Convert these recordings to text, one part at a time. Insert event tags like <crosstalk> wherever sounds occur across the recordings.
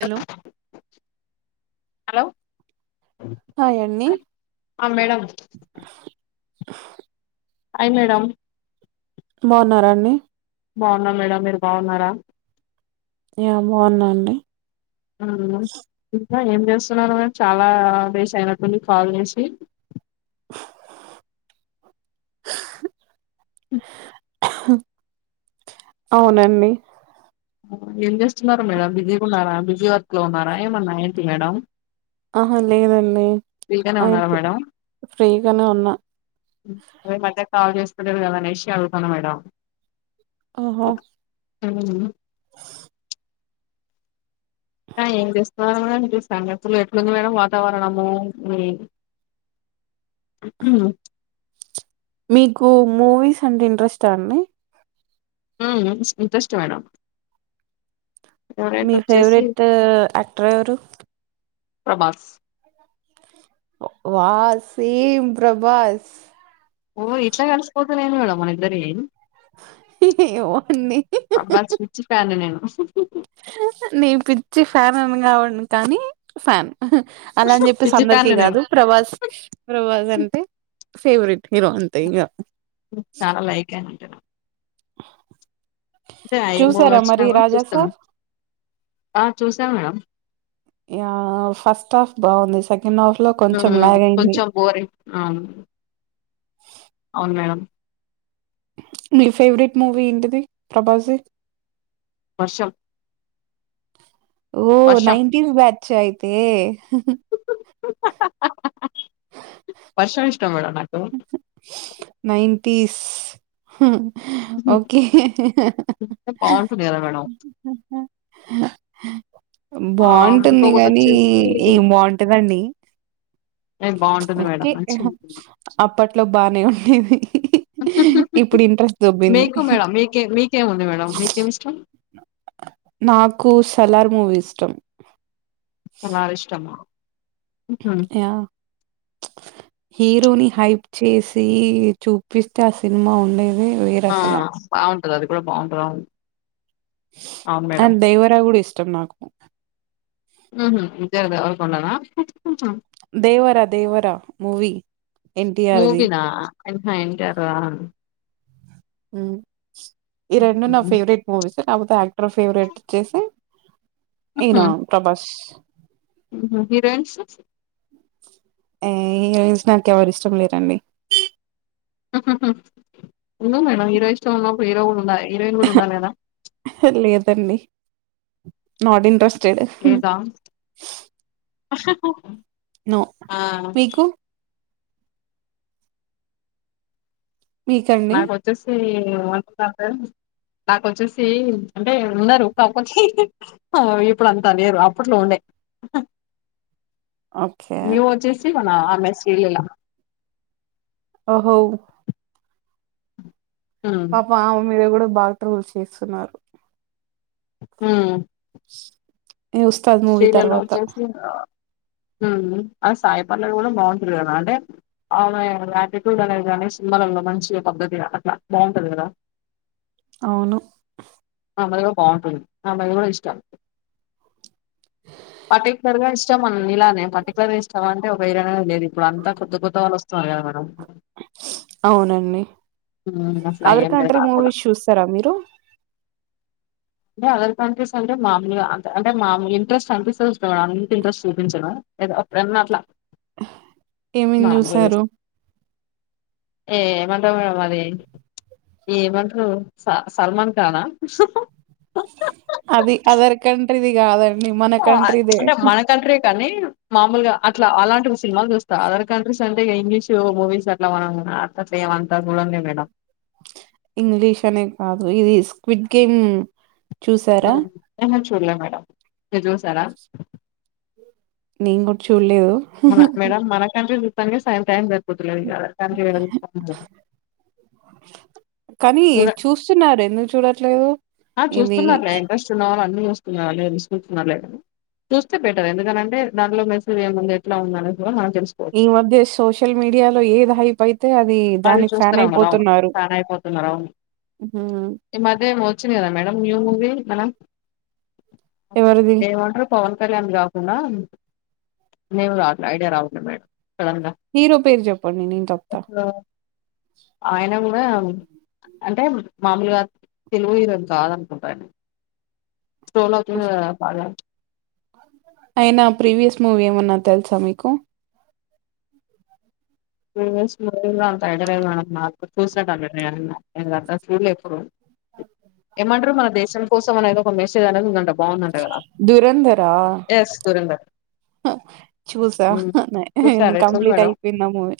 Hello hello hi అండి ఆ madam hi madam బాగున్నారాండి బాగున్నా మేడం మీరు బాగున్నారా ఏ బాగున్నాండి అవునా ఏం చేస్తున్నరు మేడం చాలా డేస్ అయినట్టుడి కాల్ చేసి ఉ అవునండి ఏం చేస్తున్నారు మేడం బిజీగా ఉన్నారా బిజీ వర్క్ లో ఉన్నారా ఏమన్నా ఏంటి మేడం ఆహా లేదండి ఫ్రీగానే ఉన్నారా అయితే మేడం ఫ్రీగానే ఉన్నా అదే ఈ మధ్య కాల్ చేసుకుంటరు కదా అనేసి అడుగుతాను మేడం ఆహా అవునా ఆ ఏం చేస్తున్నారు మేడం ఇ సంగతులు ఎట్లుంది మేడం వాతావరణము ఉఊ మీకు మూవీస్ అంటే ఇంట్రెస్ట్ ఆ అండి ఉ ఇంట్రెస్ట్ మేడం ఫేవరెట్ మీ వచ్చేసి ఫేవరెట్ యాక్టర్ ఎవరు ప్రభాస్ వావ్ సేమ్ ప్రభాస్ ఓ ఇట్లా కలిసిపోతున్న మేడం ఇద్దరి ఏమోండి ప్రభాస్ పిచ్చి ఫ్యాను నిను నీను పిచ్చి ఫ్యాన్ అని కావచ్చు కానీ ఫ్యాన్ అలా అని చెప్పేసి అందరికిీ పిచ్చిదాన్ని నేను కాదు ప్రభాస్ ప్రభాస్ అంటే ఫేవరెట్ హీరో అంతే ఇగ మ్ చాలా లైక్ అంటున్నవ్ అంటే ఏ మూవీ చూసారా వచ్చినా మరి కూడా రాజా చూస్తాను సాబ్. ఆ చూసాను మేడం యా ఫస్ట్ హఫ్ బాగుంది. సెక సకండ్ హఫ్లో కొంచెం హ్మ్. ల్యాగయింది. కొంచెం బోరింగ్ అవును అవును మేడం. మీ ఫేవరెట్ మూవీ ఏంటిది ప్రభాస్ది. వర్షం. ఓ వర్షం నైన్టీన్ బ్యాచ్చా అయితే వర్షం ఇష్టం మేడం నాకు నైన్ంటీస్ ఓకే. బాగుంటుంది కదా మేడం ఆ బాగుంటుంది ఇంకొకటి కానీ వచ్చేసి ఏం బాగుంటదండి. బాగుంటుంది మేడం ఓకే. మంచి అప్పట్లో బానే ఉండేది. ఇప్పుడింట్రెస్ట్ దొబ్బింది. మీకు మేడం మీకే మీకేముంది మేడం మీకేమి ఇష్టం నాకు సలార్ మూవీ ఇష్టం. సలారిష్టమా మ్ హు యాహ్! హీరోని హైప్ చేసి చూపిస్తే ఆ సినిమా ఉండేది. ఆ బాగుంటది అది కూడా బాగుంటదాండి. అండ్ దేవరా కూడా ఇష్టం నాకు మ్ హు విజయ్ దేవరకొండన దేవర దేవర మూవీ ఎన్టీఆర్‌ది. మూవిన అహా ఎన్ టీ ఆర్దా మ్ ఈ రెండు నా హుహు. ఫేవరెట్ మూవీస్ లేకపోతే యాక్టర్ ఫేవరెట్ వచ్చసి ఈయన ప్రభాస్. మ్ హు హిరోయిన్స్. ఏయ్ హీరోయిన్స్ నాకేవ్వరిష్టం లేరండి. ఉండు మేడం హీరో ఇష్టమున్నప్పుడు హీరో కుడుండాలే హీరోయిన్ కూడా ఉండాలి కదా లేదండి. Not interested. హా హ నో మీకు మీకండి? నాకోచ్చేసి మొన్న దాకా నాకోచ్చేసి అంటే ఉన్నారు కాక్పోతే ఇప్పుడంత లేరు అప్పుట్లో ఉండే స ఓకే చెప్పనా ఆమె శ్రీ లీలా ఓహో హ్మ్. పాపం ఆమె మీద కూడ బాగా ట్రోల్ల్స్ చేస్తున్నారు. మ్మ్ ఈ ఉస్తాద్ మూవీ తర్వాత అవునా. ఆ సాయిపల్లవి కూడా బాగుంటుంది కదా అంటే ఆమె ఆటిట్యూడ్ అనేది కానీ సినిమాలలో మంచిగా పద్ధతిగా అట్ల బాగుంటది కదా అవును. ఆమెది కూడా బాగుంటుంది. ఆమెది కూడ ఇష్టం. పర్టికులర్గా ఇష్టమని నీలానే పర్టికులర్గా ఇష్టం అంటే ఒక వేర్ లేదు ఇప్పుడంతా కొత్త కొత్త వాళ్ళోస్తున్నారు కదా మేడం అవునండి. మ్మ్ అట్లా అదర్ ఏం లేదు కంట్రీ నాకు కూడా మూవీస్ చూస్తారా మీరు అంటే అదర్ కంట్రీస్ అంటే మామూలుగా అంట్ అంటే మాములు ఇంట్రెస్ట్ అనిపిస్తే చూస్తా మేడం అంత ఇంట్రెస్ట్ చూపించను. ఏదో అప్పుడాన్నట్లా ఏమేం చూసారు ఏమంటాం మేడం అది ఏమంట్రు స సల్మాన్ ఖాన్ అన అది అదర్ కాంట్రిది కద అంటే మనకంట్రే కానీ మామూలుగా అట్లా అలాంటి సినిమాలు చూ స్తా అదర్ కంట్రీస్ అంటే ఇక ఇంగ్లీషు మూవీస్ అట్లా మనం అట్లట్ల ఏం అంతా చూడంలే మేడం ఇంగ్లీష్ అనే కాదు ఇది స్క్విడ్ గేమ్ చూసారా హ్మ్ నేను చూడ్లే మేడం మీరు చూశారా నేను కూడా చూడలేదు మన మేడం మన కంట్రీవే చూడ్డానికే సగం టైం సరిపోతుం పిల్లలకి యాడ కంట్రీ వే <unintelligible> కానీ చూస్తున్నారు ఎందుకు చూడా ఆ చూస్తున్నారులే ఇంట్రెస్ట్ ఉన్న వాళ్ళు అని చూస్తున్నారు నేను చూస్తున్నలేను చూస్తే బెటర్ ఎందుకనంటే దాంట్లో మెసేజ్ ఏముంది ఎట్లా ఉంది అనేది కూడా మన ఈ మధ్య సోషల్ మీడియాలో ఏది హైప్ అయితే అది దానికి ఫ్యాన్ అయిపోతున్నారు పోతున్నారు అవును హ్మ్ చ్చింది కదా మేడం న్యూ మూవీ మన ఎవరిది ఏమంటారు పవన్ కళ్యాణ్ కాకుండా నేమ్ రావట్ల ఐడియా రావట్ల మేడం సడన్‌గా హీరో పేరు చెప్పండి నేను చెప్తా అసలు ఆయన కూ అంటే మామూలుగా తెలుగు హీరో కాదనుకుంటా ఆయన టోన్ అవుతుంది కదా పాడ్ల అయనా ప్రీవియస్ మూవీ ఏమన్నా తెలుసా మీకు ప్రీవియస్ మూవీ ఇంగ అంత ఐడియా లేదు మేడం నాకు చూస్తే కదా నేను అన్న ఎందుకంటే చూడ్లే ఎప్పుడు ఏమంటారు మన దేశం కోసం అనేది ఒక మెసేజ్ అనేది ఉందంట బాగుందంట కదా ఎస్ దురంధర్ ఆ చూసా ఉమ్ నే చూసారా ఎట్లుంది కంప్లీట్ మేడం అయిపోయింది అ మవీ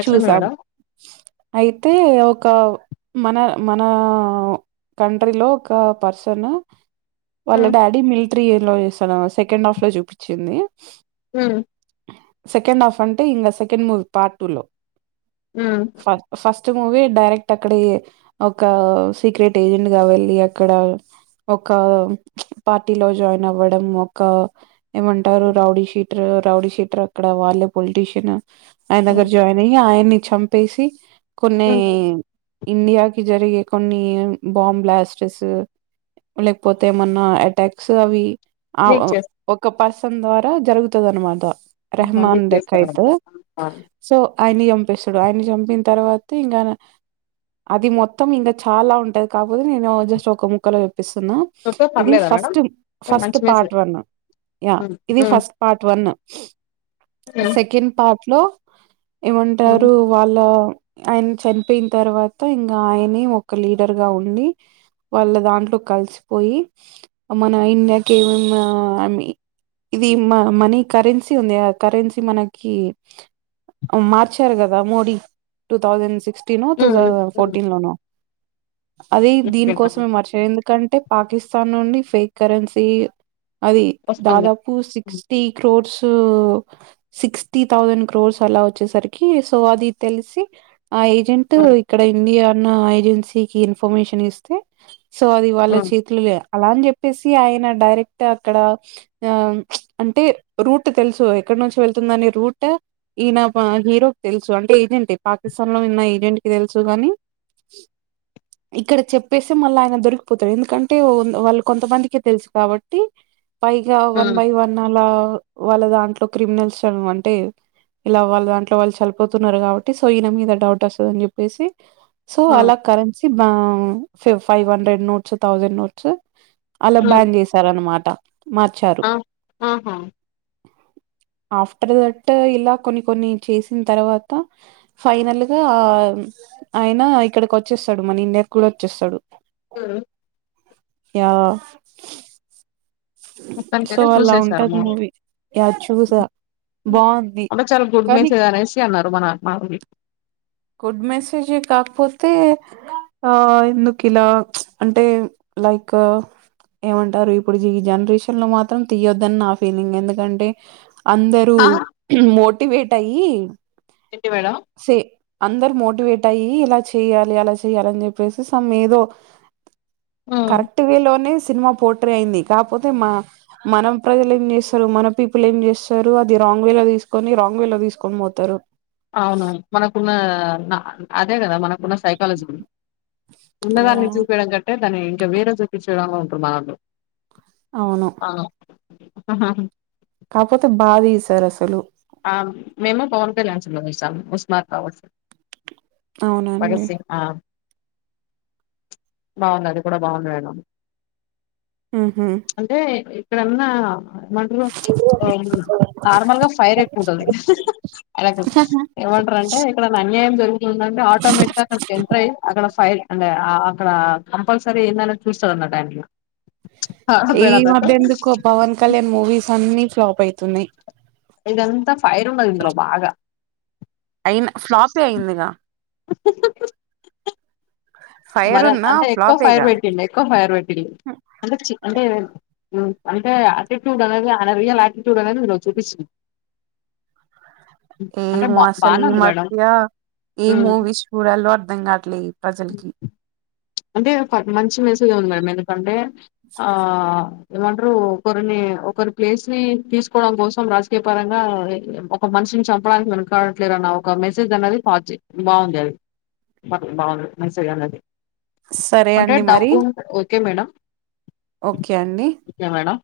ఎట్లుంది చూసాం మేడం అయితే ఒక మన మన కంట్రీలో ఒక పర్సన్ వాళ్ళ ఉమ్ డాడీ మిల్ట్రీ ఇయర్‌లో చేస్తాడు సెకండ్ హాఫ్‌లో చూపిచింది హ్మ్ సెకండ్ హఫ్ అంటే ఇంగ సెకండ్ మూ పార్ట్ టూలో ఉమ్ ఫ ఫస్ స్ట్ మూవీ డైరెక్ట్ అక్కడ ఒక సీక్రెట్ ఏజెంట్ గా వెళ్ళి అక్కడ ఒక పార్టీలో జాయిన్ అవ్వడం ఒక ఏమంటారు రౌడీ షీటర్ రౌడీ షీటర్ అక్కడ వాళ్ళే పొలిటీషియన్ ఆయన దగ్గర జాయిన్ అయ్యి ఆయన్ని చంపేసి కొన్ని ఉమ్ ఇండియాకి జరిగే కొన్ని బాంబ్ బ్లాస్టర్స్ లేకపోతే ఏమన్నా అటాక్స్ అవి ఆ లీక్ ఒ చేస్ ఒక్క పర్సన్ ద్వారా జరుగుతాది అన్నమాట ఆహా! రెహమాన్ లీక్ డేకాయత్ చేస్తారనమాట ఆ! సో ఆయన్ని చంపేస్తాడు ఆయన చంపిన తర్వాత ఇంగా అది మొత్తం ఇంగ చాలా ఉంటది కాక్పోతే నేను జస్ట్ ఒక ముక్కలో చే ప్పేస్తున్నా చూస్తే ఇది పర్లేదా మేడం ఫస్ట్ ఫస్ట్ మంచి part message one yeah um ఇది um first part one um second part లో ఉమ్ ఏమంటారు వాళ్ళ ఆయన చనిపోయిన తర్వాత ఇంగ ఆయనే ఒక లీడర్‌ గా ఉండి వాళ్ళ దాంట్లో కలిసిపోయి మన ఇండియాకి ఏమేమి ఇది మ మనీ కరెన్సీ ఉంది ఆ కరెన్సీ మనకి మార్చారు కదా మోడీ టూ థౌజండ్ సిక్స్టీనో two um thousand um fourteen లోనో అది ఉమ్ దీనికోసమే మార్చాడు ఎందుకంటే పాకిస్తాన్ నుండి ఫేక్ కరెన్సీ అది వస్తుంది దాదాపు um sixty క్రోట్స్ so sixty thousand crores అలా వచ్చేసరికి సో అది తెలిసి ఆ ఏజెంట్ ఉమ్ ఇక్కడ ఇండియా అన్న ఏజెన్సీకి ఇన్ఫర్మేషన్ ఇస్తే సో అది వాళ్ళ ఉమ్ చేతులు అలా అని చెప్పేసి ఆయన డైరెక్ట్ అక్కడ ఆ అంటే రూట్ తెలుసు ఎక్కడి నుంచి వెళ్తుందని రూట్ ఈయన హీరో తెలుసు అంటే ఏజెంటె పాకిస్తాన్ లో విన్న ఏజెంట్ కి తెలుసు గాని ఇక్కడ చెప్పేస్తే మళ్ళీ ఆయన దొరికిపోతాడు ఎందుకంటే వాళ్ళు కొంతమందికే తెలుసు కాబట్టి పైగా వన్ ఉమ్ బై వన్ అలా వాళ్ళ దాంట్లో క్రిమినల్స్ అంటే ఇలా వాళ్ళు దాంట్లో వాళ్ళు చనిపోతున్నారు కాబట్టి సో ఈయన మీద డౌట్ వస్తుందని చెప్పేసి సో అలా కరెన్సీ వ five hundred notes thousand notes అలా ఉమ్ బ్యాన్ చేసారనమాట ఆ ఆహా ఆఫ్టర్ దట్ ఇలా కొన్ని కొన్ని చేసిన తర్వాత ఫైనల్గా ఆ ఆయన ఇక్కడకి వచ్చేస్తాడు మన ఇండియాకి కూడా వచ్చేస్తాడు ఉ యా సో ఇప్పనికైతే అలా చూసేసారు ఉంటది మోరు మూవీ యా చూసా బాగుంది అంటే చాలా గుడ్ కానీ మేస్జ్ అనేసి అన్నారు మన మాల గుడ్ మెసేజ్ కాకపోతే ఆ ఎందుకు ఇలా అంటే లైక్ ఏమంటారు ఇప్పుడు ఈ జనరేషన్ లో మాత్రం తీయొద్దని నా ఫీలింగ్ ఎందుకంటే అందరూ ఆహా! మోటివేట్ అయ్యి ఎంటి మేడం సే అందరు మోటివేట్ అయ్యి ఇలా చేయ్యాలి అలా చేయాలని చెప్పేసి సమ్ ఏదో ఉమ్ కరెక్ట్ వే లోనే సినిమా పోట్రే అయింది కాకాపోతే మ మనం ప్రజలు ఏం చేస్తారు మన పీపుల్ ఏం చేస్తారు అది రాంగ్ వే లో తీసుకొని రాంగ్ వే లో తీసుకొని పోతారు అవునవును మనకున్న అదే కదా మన ఉన్న సైకాలజీ కి యా ఉన్నదాన్ని చూపయడం కంటే దాన్ని ఇంకా వేరే చూపి <unintelligible> ఉంటారు మనోళ్లు అవును <inaudible> కాకపోతే బాగా తీసారు అసలు ఆ మేము ఫవన్ కళ్యాణ్ సినిమా చూసాం ఉస్మాద్ భగత్ అవునండి సింగ్ ఆ బాగుంది అది కూడా బాగుంది మేడం ఉహు అంటే ఇక్కడన్నా మంటలో నార్మల్గా ఫైర్ ఎక్కువ ఉంటది అలా ఏమంటారు అంటే ఇక్కడ అన్యాయం జరుగుతుందంటే ఆటోమేటిక్ గా అక్కడ ఎంటర్ అయ్యి అక్కడ ఫైర్ అంటే ఆ అక్కడ కంపల్సరీ ఏందనే చూస్తాడు అన్నట్లూ ఆయన ఈ మధ్య ఎందుకో పవన్ కళ్యాణ్ మూవీస్ అన్ని ఫ్లాప్ అయితున్నాయి ఇదంతా ఫైర్ ఉండదు ఇందులో బాగా అయిన ఫ్లాప్ అయిందిగా ఫైర్ మరి ఉన్నా అంటే ఎక్కువ ఫైర్ ఫ్లాపేగా పెట్టిండు ఎక్కువ ఫైర్ పెట్టిండు అంటే చి చి అంటే అంటే ఆటిట్యూడ్ అనేది అయాన రీయల్ ఆటిట్యూడ్ అనేది చూపించు ఏం బా అసలు బానే ఈ ఉంది మేడం మధ్య ఏ మూవీస్ చుడాలో అర్ధం కావట్లే ఈ ప్రజలకి అంటే మంచి మెసేజ్ వుంది మేడమ్ ఎందుకంటే ఆ ఏమంటారు కొరిన్ని ఒకరి ప్లేస్ ని తీసుకోవడం కోసం రాజకీయ పరంగా ఒక మనిషిని చంపడానికి మ కాట్లేదు ద్గర నా ఒక మెసేజ్ అన్నది పాస్ చెయ్ బాగుంది అది బాగుంది మెసేజ్ అన్నది సరే అంటే అండి మరి డబ్బు ఉంట ఓకే మేడం ఓకే అండి మేడం